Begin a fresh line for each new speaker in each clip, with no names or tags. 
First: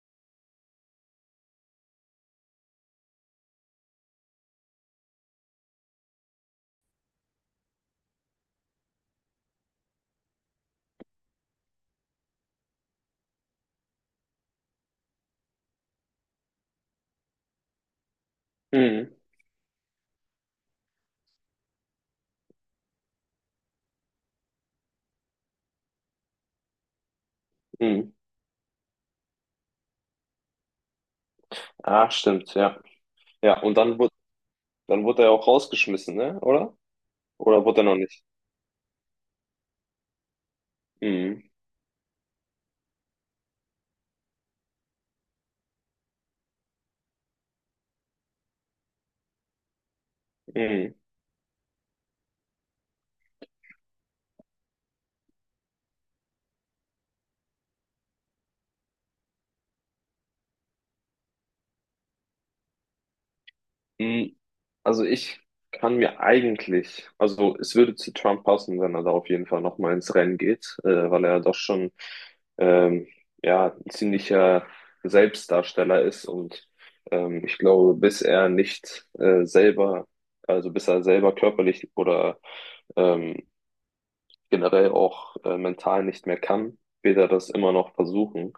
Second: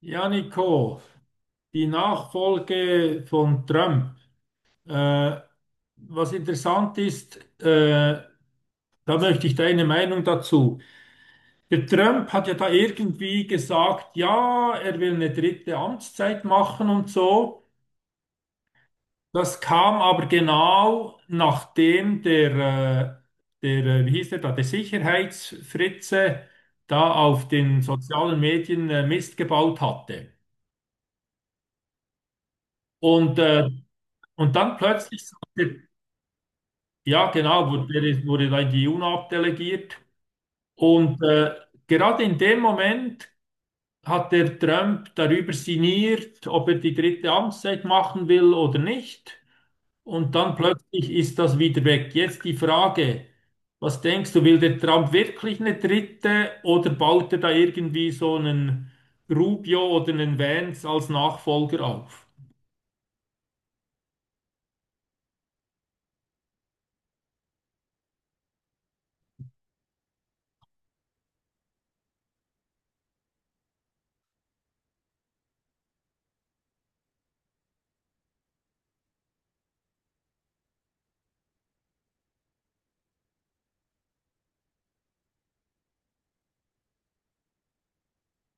Ja, Nico, die Nachfolge von Trump. Äh, Was interessant ist, da möchte ich deine Meinung dazu. Der Trump hat ja da irgendwie gesagt, ja, er will eine dritte Amtszeit machen und so.
Mhm.
Das kam aber genau nachdem wie hieß der da, der Sicherheitsfritze da auf den
Mhm.
sozialen Medien Mist gebaut hatte.
Ah, stimmt, ja.
Und,
Ja,
äh,
und dann wurde,
und dann
dann wurde
plötzlich
er
sagt
auch
der:
rausgeschmissen, ne? Oder?
Ja,
Oder
genau,
wurde er noch nicht?
wurde da in die UNO abdelegiert. Und
Mhm.
gerade in dem Moment hat der Trump darüber sinniert, ob er die dritte Amtszeit machen will oder nicht. Und dann
Mhm.
plötzlich ist das wieder weg. Jetzt die Frage, was denkst du, will der Trump wirklich eine dritte oder baut er da irgendwie so einen Rubio oder einen Vance als Nachfolger auf?
Mhm. Also ich kann mir eigentlich, also es würde zu Trump passen, wenn er da auf jeden Fall nochmal ins Rennen geht, weil er doch schon ähm, ja, ein ziemlicher Selbstdarsteller ist. Und ich glaube, bis er nicht selber, also bis er selber körperlich oder ähm, generell auch mental nicht mehr kann, wird er das immer noch versuchen,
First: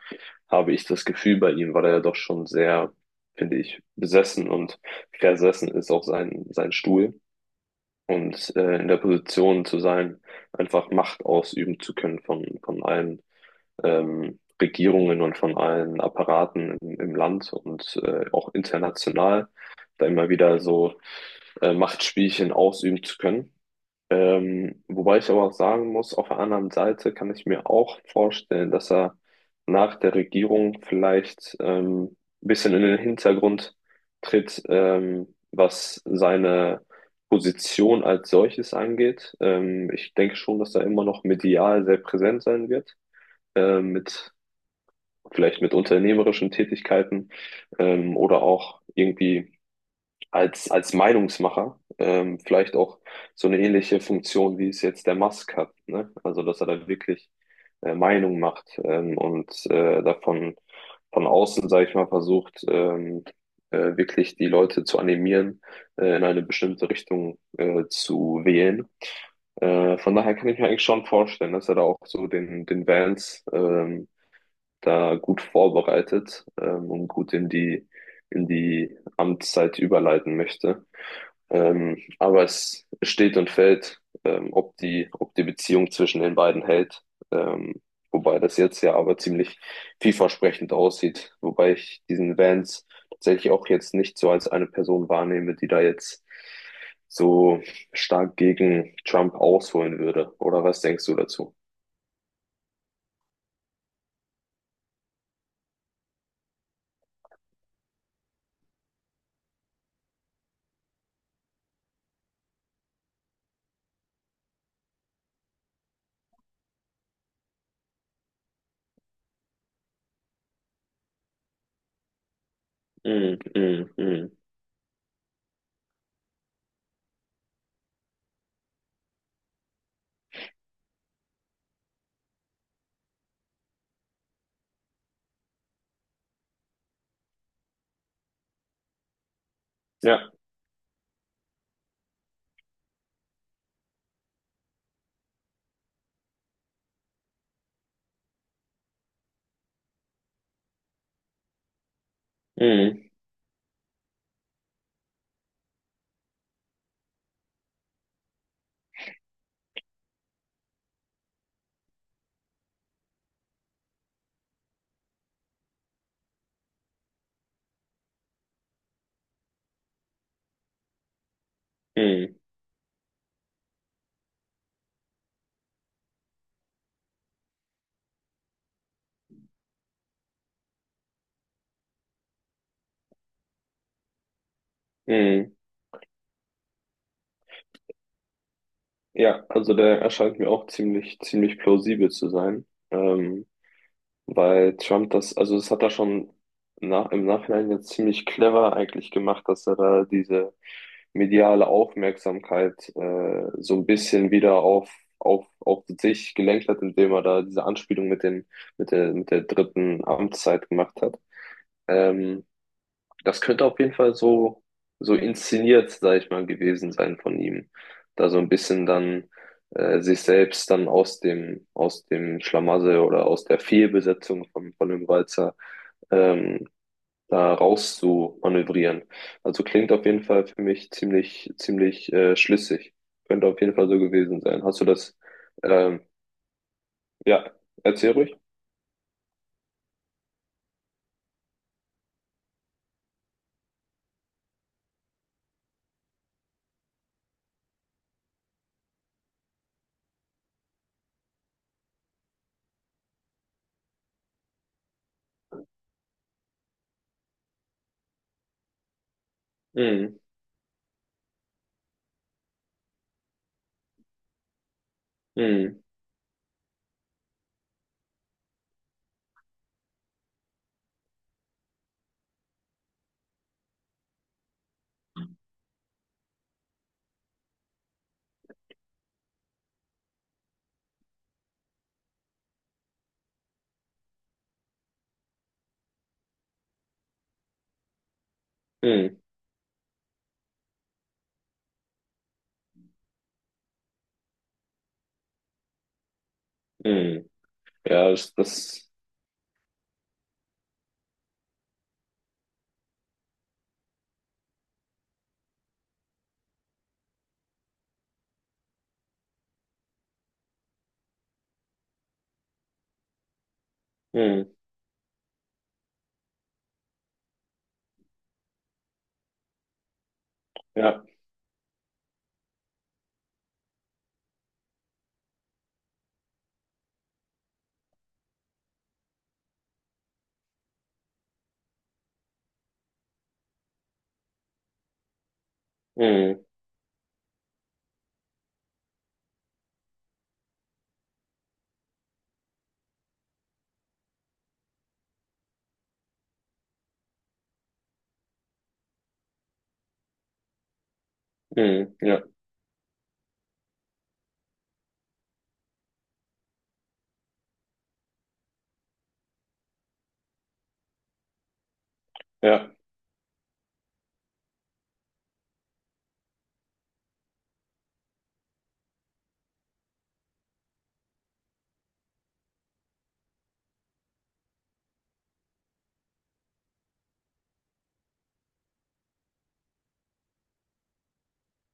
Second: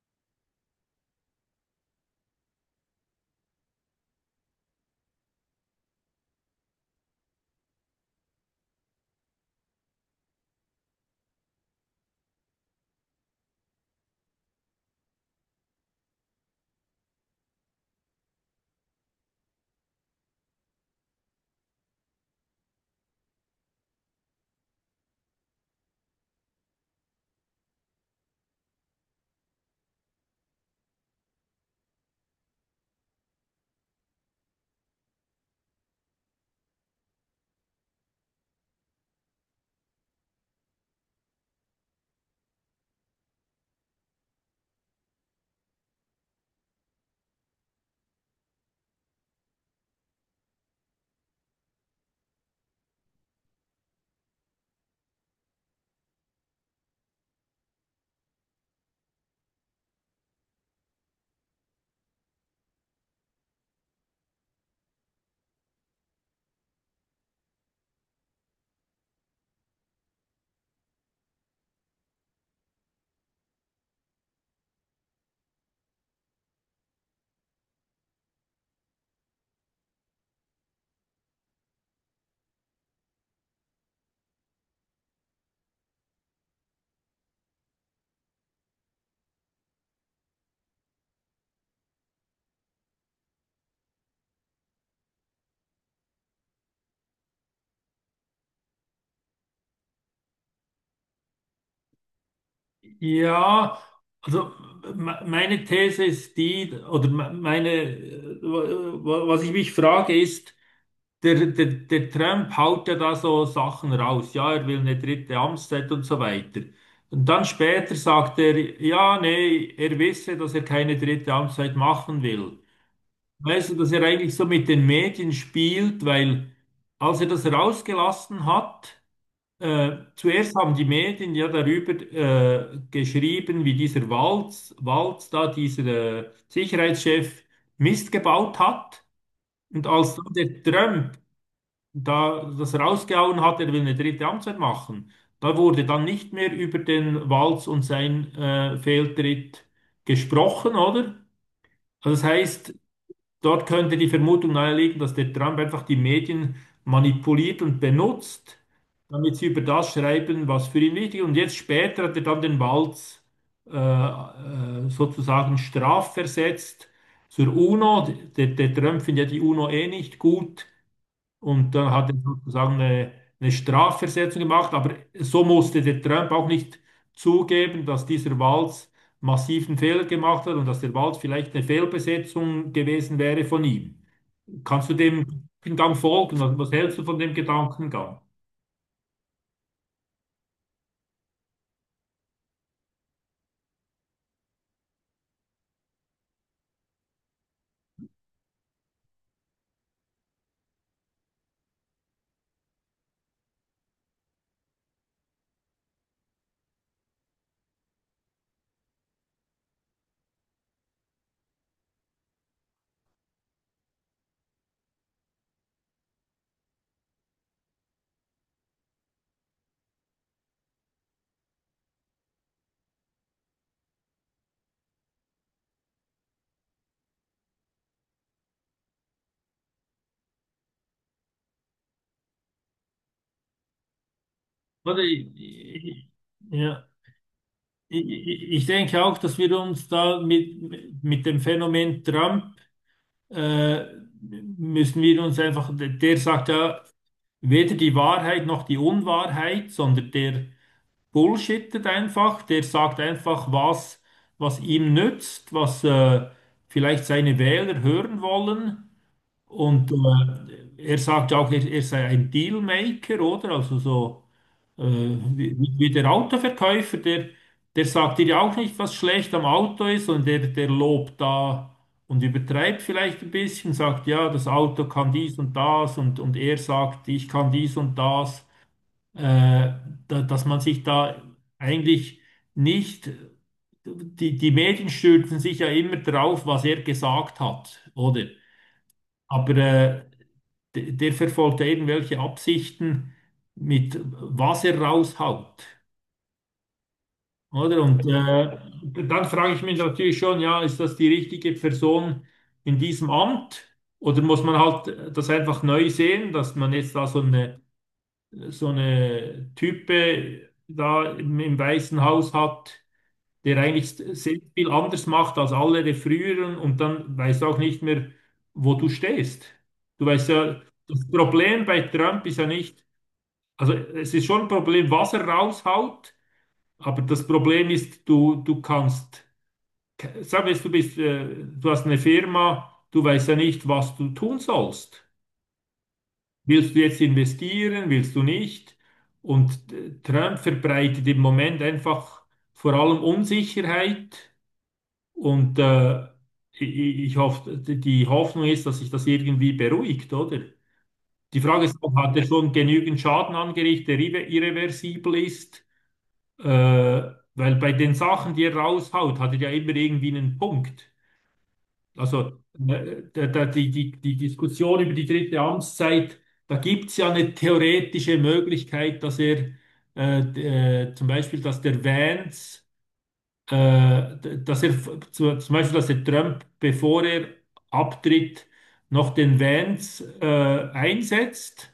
habe ich das Gefühl bei ihm, weil er ja doch schon sehr, finde ich, besessen und versessen ist auf seinen Stuhl und in der Position zu sein, einfach Macht ausüben zu können von allen Regierungen und von allen Apparaten im Land und auch international, da immer wieder so Machtspielchen ausüben zu können. Wobei ich aber auch sagen muss, auf der anderen Seite kann ich mir auch vorstellen, dass er nach der Regierung vielleicht ein bisschen in den Hintergrund tritt, was seine Position als solches angeht. Ich denke schon, dass er immer noch medial sehr präsent sein wird, mit vielleicht mit unternehmerischen Tätigkeiten, oder auch irgendwie als Meinungsmacher, vielleicht auch so eine ähnliche Funktion, wie es jetzt der Musk hat, ne? Also, dass er da wirklich Meinung macht, und davon von außen, sage ich mal, versucht, wirklich die Leute zu animieren, in eine bestimmte Richtung zu wählen. Von daher kann ich mir eigentlich schon vorstellen, dass er da auch so den Vance da gut vorbereitet, und gut in die Amtszeit überleiten möchte. Aber es steht und fällt, ob die Beziehung zwischen den beiden hält. Ähm, wobei das jetzt ja aber ziemlich vielversprechend aussieht. Wobei ich diesen Vance tatsächlich auch jetzt nicht so als eine Person wahrnehme, die da jetzt so stark gegen Trump ausholen würde. Oder was denkst du dazu?
Ja, also meine These ist die, oder was ich mich frage, ist, der Trump haut ja da so Sachen raus. Ja, er will eine dritte Amtszeit und so weiter. Und dann später sagt er, ja, nee, er wisse, dass er keine dritte Amtszeit machen will.
Mm,
Weißt du,
mm,
dass er
mm.
eigentlich so mit den Medien spielt, weil als er das rausgelassen hat, zuerst haben die Medien ja darüber geschrieben, wie dieser Walz da, dieser Sicherheitschef, Mist gebaut hat. Und als
Ja.
dann der Trump da das rausgehauen hat, er will eine dritte Amtszeit machen, da wurde dann nicht mehr über den Walz und sein Fehltritt gesprochen, oder? Also das heißt,
Mm,
dort könnte die Vermutung naheliegen, dass der Trump einfach die Medien manipuliert und benutzt, damit sie über das schreiben, was für ihn wichtig ist. Und jetzt später hat er dann den Walz sozusagen strafversetzt zur UNO. Der Trump findet ja die UNO eh nicht gut. Und dann hat er
mm.
sozusagen eine Strafversetzung gemacht. Aber so musste der Trump auch nicht zugeben, dass dieser Walz massiven Fehler gemacht hat und dass der Walz vielleicht eine Fehlbesetzung gewesen wäre von ihm. Kannst du dem
Mhm.
Gedankengang folgen? Was hältst du von dem Gedankengang?
Ja, also der erscheint mir auch ziemlich, ziemlich plausibel zu sein, ähm, weil Trump das, also das hat er schon im Nachhinein jetzt ziemlich clever eigentlich gemacht, dass er da diese mediale Aufmerksamkeit so ein bisschen wieder auf sich gelenkt hat, indem er da diese Anspielung mit der dritten Amtszeit gemacht hat. Ähm, das könnte auf jeden Fall so, so inszeniert, sag ich mal, gewesen sein von ihm. Da so ein bisschen dann sich selbst dann aus dem Schlamassel oder aus der Fehlbesetzung von dem Walzer, ähm, da raus zu manövrieren. Also klingt auf jeden Fall für mich ziemlich, ziemlich schlüssig. Könnte auf jeden Fall so gewesen sein. Hast du
Oder
das?
ich,
Ähm,
ich, ja,
ja, erzähl ruhig.
ich denke auch, dass wir uns da mit dem Phänomen Trump äh, müssen wir uns einfach, der sagt ja weder die Wahrheit noch die Unwahrheit, sondern der bullshittet einfach, der sagt einfach, was ihm nützt, was vielleicht seine Wähler hören wollen. Und
Mm,
er sagt auch, er sei ein Dealmaker, oder? Also so äh,
mm,
wie der Autoverkäufer, der sagt dir ja auch nicht, was schlecht am Auto ist und der lobt da und übertreibt vielleicht ein bisschen, sagt, ja, das Auto kann dies und das und er sagt, ich kann dies und das, äh, dass man sich da eigentlich nicht, die, die Medien stürzen sich ja immer drauf, was er gesagt hat, oder?
mm,
Aber der verfolgt ja irgendwelche Absichten mit was er raushaut.
mm.
Oder? Und
Ja, das, das
dann frage ich mich natürlich schon, ja, ist das die richtige Person in diesem Amt? Oder muss man halt das einfach neu sehen, dass man jetzt da so so eine Type da im Weißen Haus hat, der eigentlich sehr
mm,
viel anders macht als alle der früheren und dann weißt du auch nicht mehr, wo du stehst. Du weißt ja,
ja.
das Problem bei Trump ist ja nicht, also es ist schon ein Problem, was er raushaut, aber das Problem ist, du kannst, sagen wir jetzt, du bist, du hast eine Firma, du weißt ja nicht, was du tun sollst.
Mm.
Willst du jetzt investieren, willst du nicht? Und Trump verbreitet im Moment einfach vor allem Unsicherheit und ich hoffe, die Hoffnung ist, dass sich das irgendwie beruhigt, oder? Die Frage ist, ob
Mhm.
hat
Ja,
er schon genügend Schaden angerichtet, der irreversibel ist? Weil bei den Sachen, die er raushaut, hat er ja immer irgendwie einen Punkt. Also
ja.
die Diskussion über die dritte Amtszeit, da gibt es ja eine theoretische Möglichkeit, dass er zum Beispiel, dass der Vance, dass zum Beispiel, dass der Trump, bevor er abtritt, noch den Vance einsetzt.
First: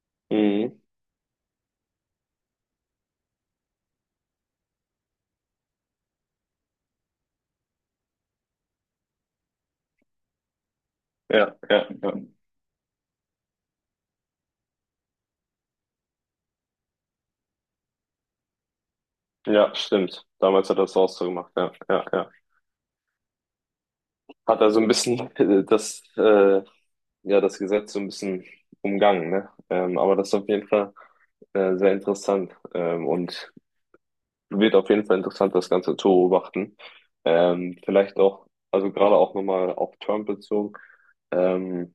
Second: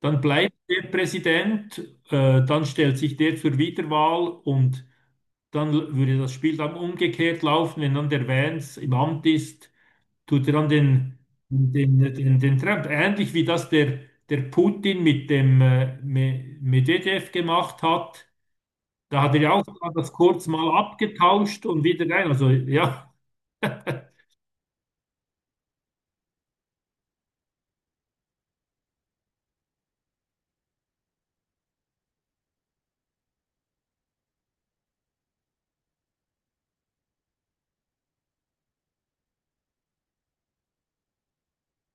Dann bleibt
Mhm.
der Präsident, dann stellt sich der zur Wiederwahl und dann würde das Spiel dann umgekehrt laufen, wenn dann der Vance im Amt ist, tut er dann
Ja, ja, ja.
den Trump. Ähnlich wie das der Putin mit dem Medvedev gemacht hat. Da hat er ja auch
Ja,
das
stimmt.
kurz
Damals
mal
hat er es auch so gemacht,
abgetauscht
ja,
und
ja,
wieder rein.
ja.
Also ja,
Hat er so ein bisschen ja, das Gesetz so ein bisschen umgangen, ne? Aber das ist auf jeden Fall sehr interessant, und wird auf jeden Fall interessant, das Ganze zu beobachten. Vielleicht auch, also gerade auch nochmal auf Trump bezogen. Ähm,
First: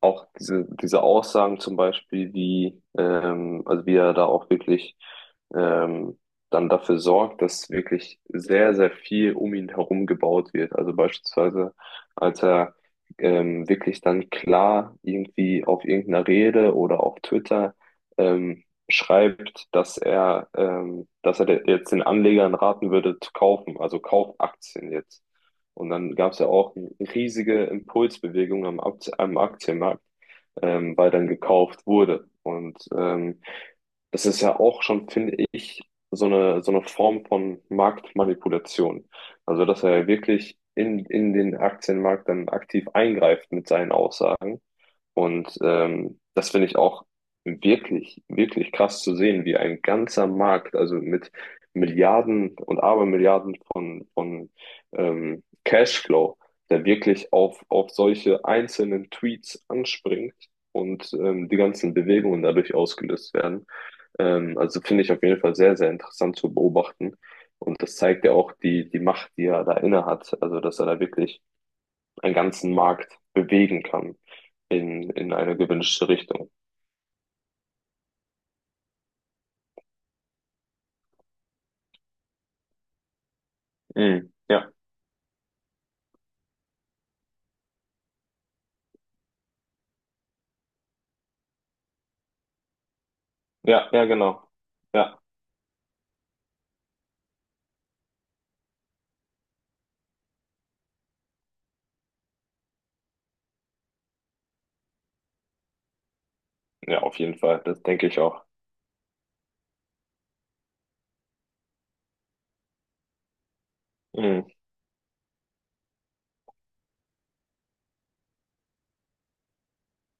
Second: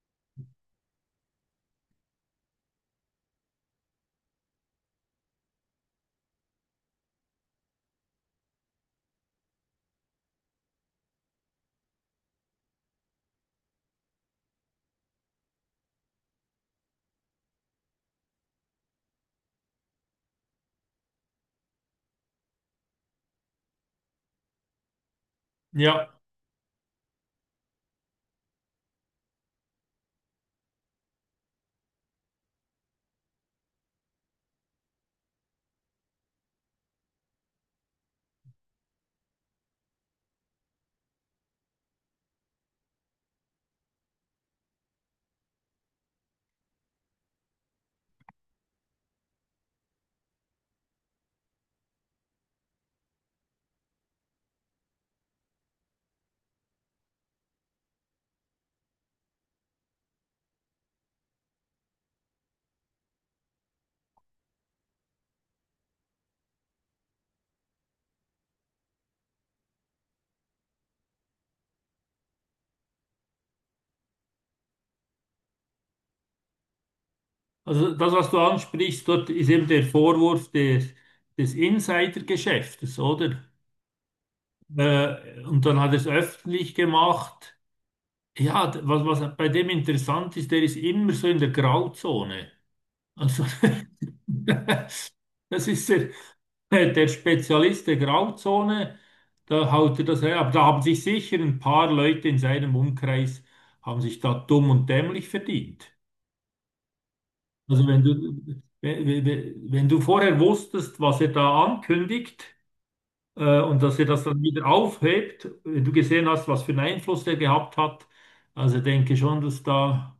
Auch diese Aussagen zum Beispiel, wie, also wie er da auch wirklich ähm, dann dafür sorgt, dass wirklich sehr, sehr viel um ihn herum gebaut wird. Also beispielsweise, als er wirklich dann klar irgendwie auf irgendeiner Rede oder auf Twitter ähm, schreibt, dass er jetzt den Anlegern raten würde zu kaufen, also Kaufaktien jetzt. Und
ja.
dann gab es ja auch riesige Impulsbewegungen am Aktienmarkt, weil dann gekauft wurde. Und das ist ja auch schon, finde ich, so eine Form von Marktmanipulation. Also, dass er wirklich in den Aktienmarkt dann aktiv eingreift mit seinen Aussagen. Und das finde ich auch wirklich, wirklich krass zu sehen, wie ein ganzer Markt, also mit Milliarden und Abermilliarden von Cashflow, der wirklich auf solche einzelnen Tweets anspringt und die ganzen Bewegungen dadurch ausgelöst werden. Also finde ich auf jeden Fall sehr, sehr interessant zu beobachten. Und das zeigt ja auch die Macht, die er da inne hat. Also, dass er da wirklich einen ganzen Markt bewegen kann in eine gewünschte Richtung.
Also das, was du ansprichst, dort ist eben der Vorwurf des Insidergeschäftes, oder?
Mhm. Ja,
Und dann hat er es öffentlich gemacht. Ja, was bei dem interessant ist, der ist immer so in der Grauzone. Also,
ja, ja, genau. Ja,
das ist der Spezialist der Grauzone, da haut er das her. Aber da haben sich sicher ein paar Leute in seinem Umkreis, haben sich da dumm und dämlich verdient.
ja, auf jeden Fall. Das
Also wenn
denke ich auch.
wenn du vorher wusstest, was er da ankündigt, und dass er das dann
Mhm.
wieder aufhebt, wenn du gesehen hast, was für einen Einfluss der gehabt hat, also denke schon, dass da...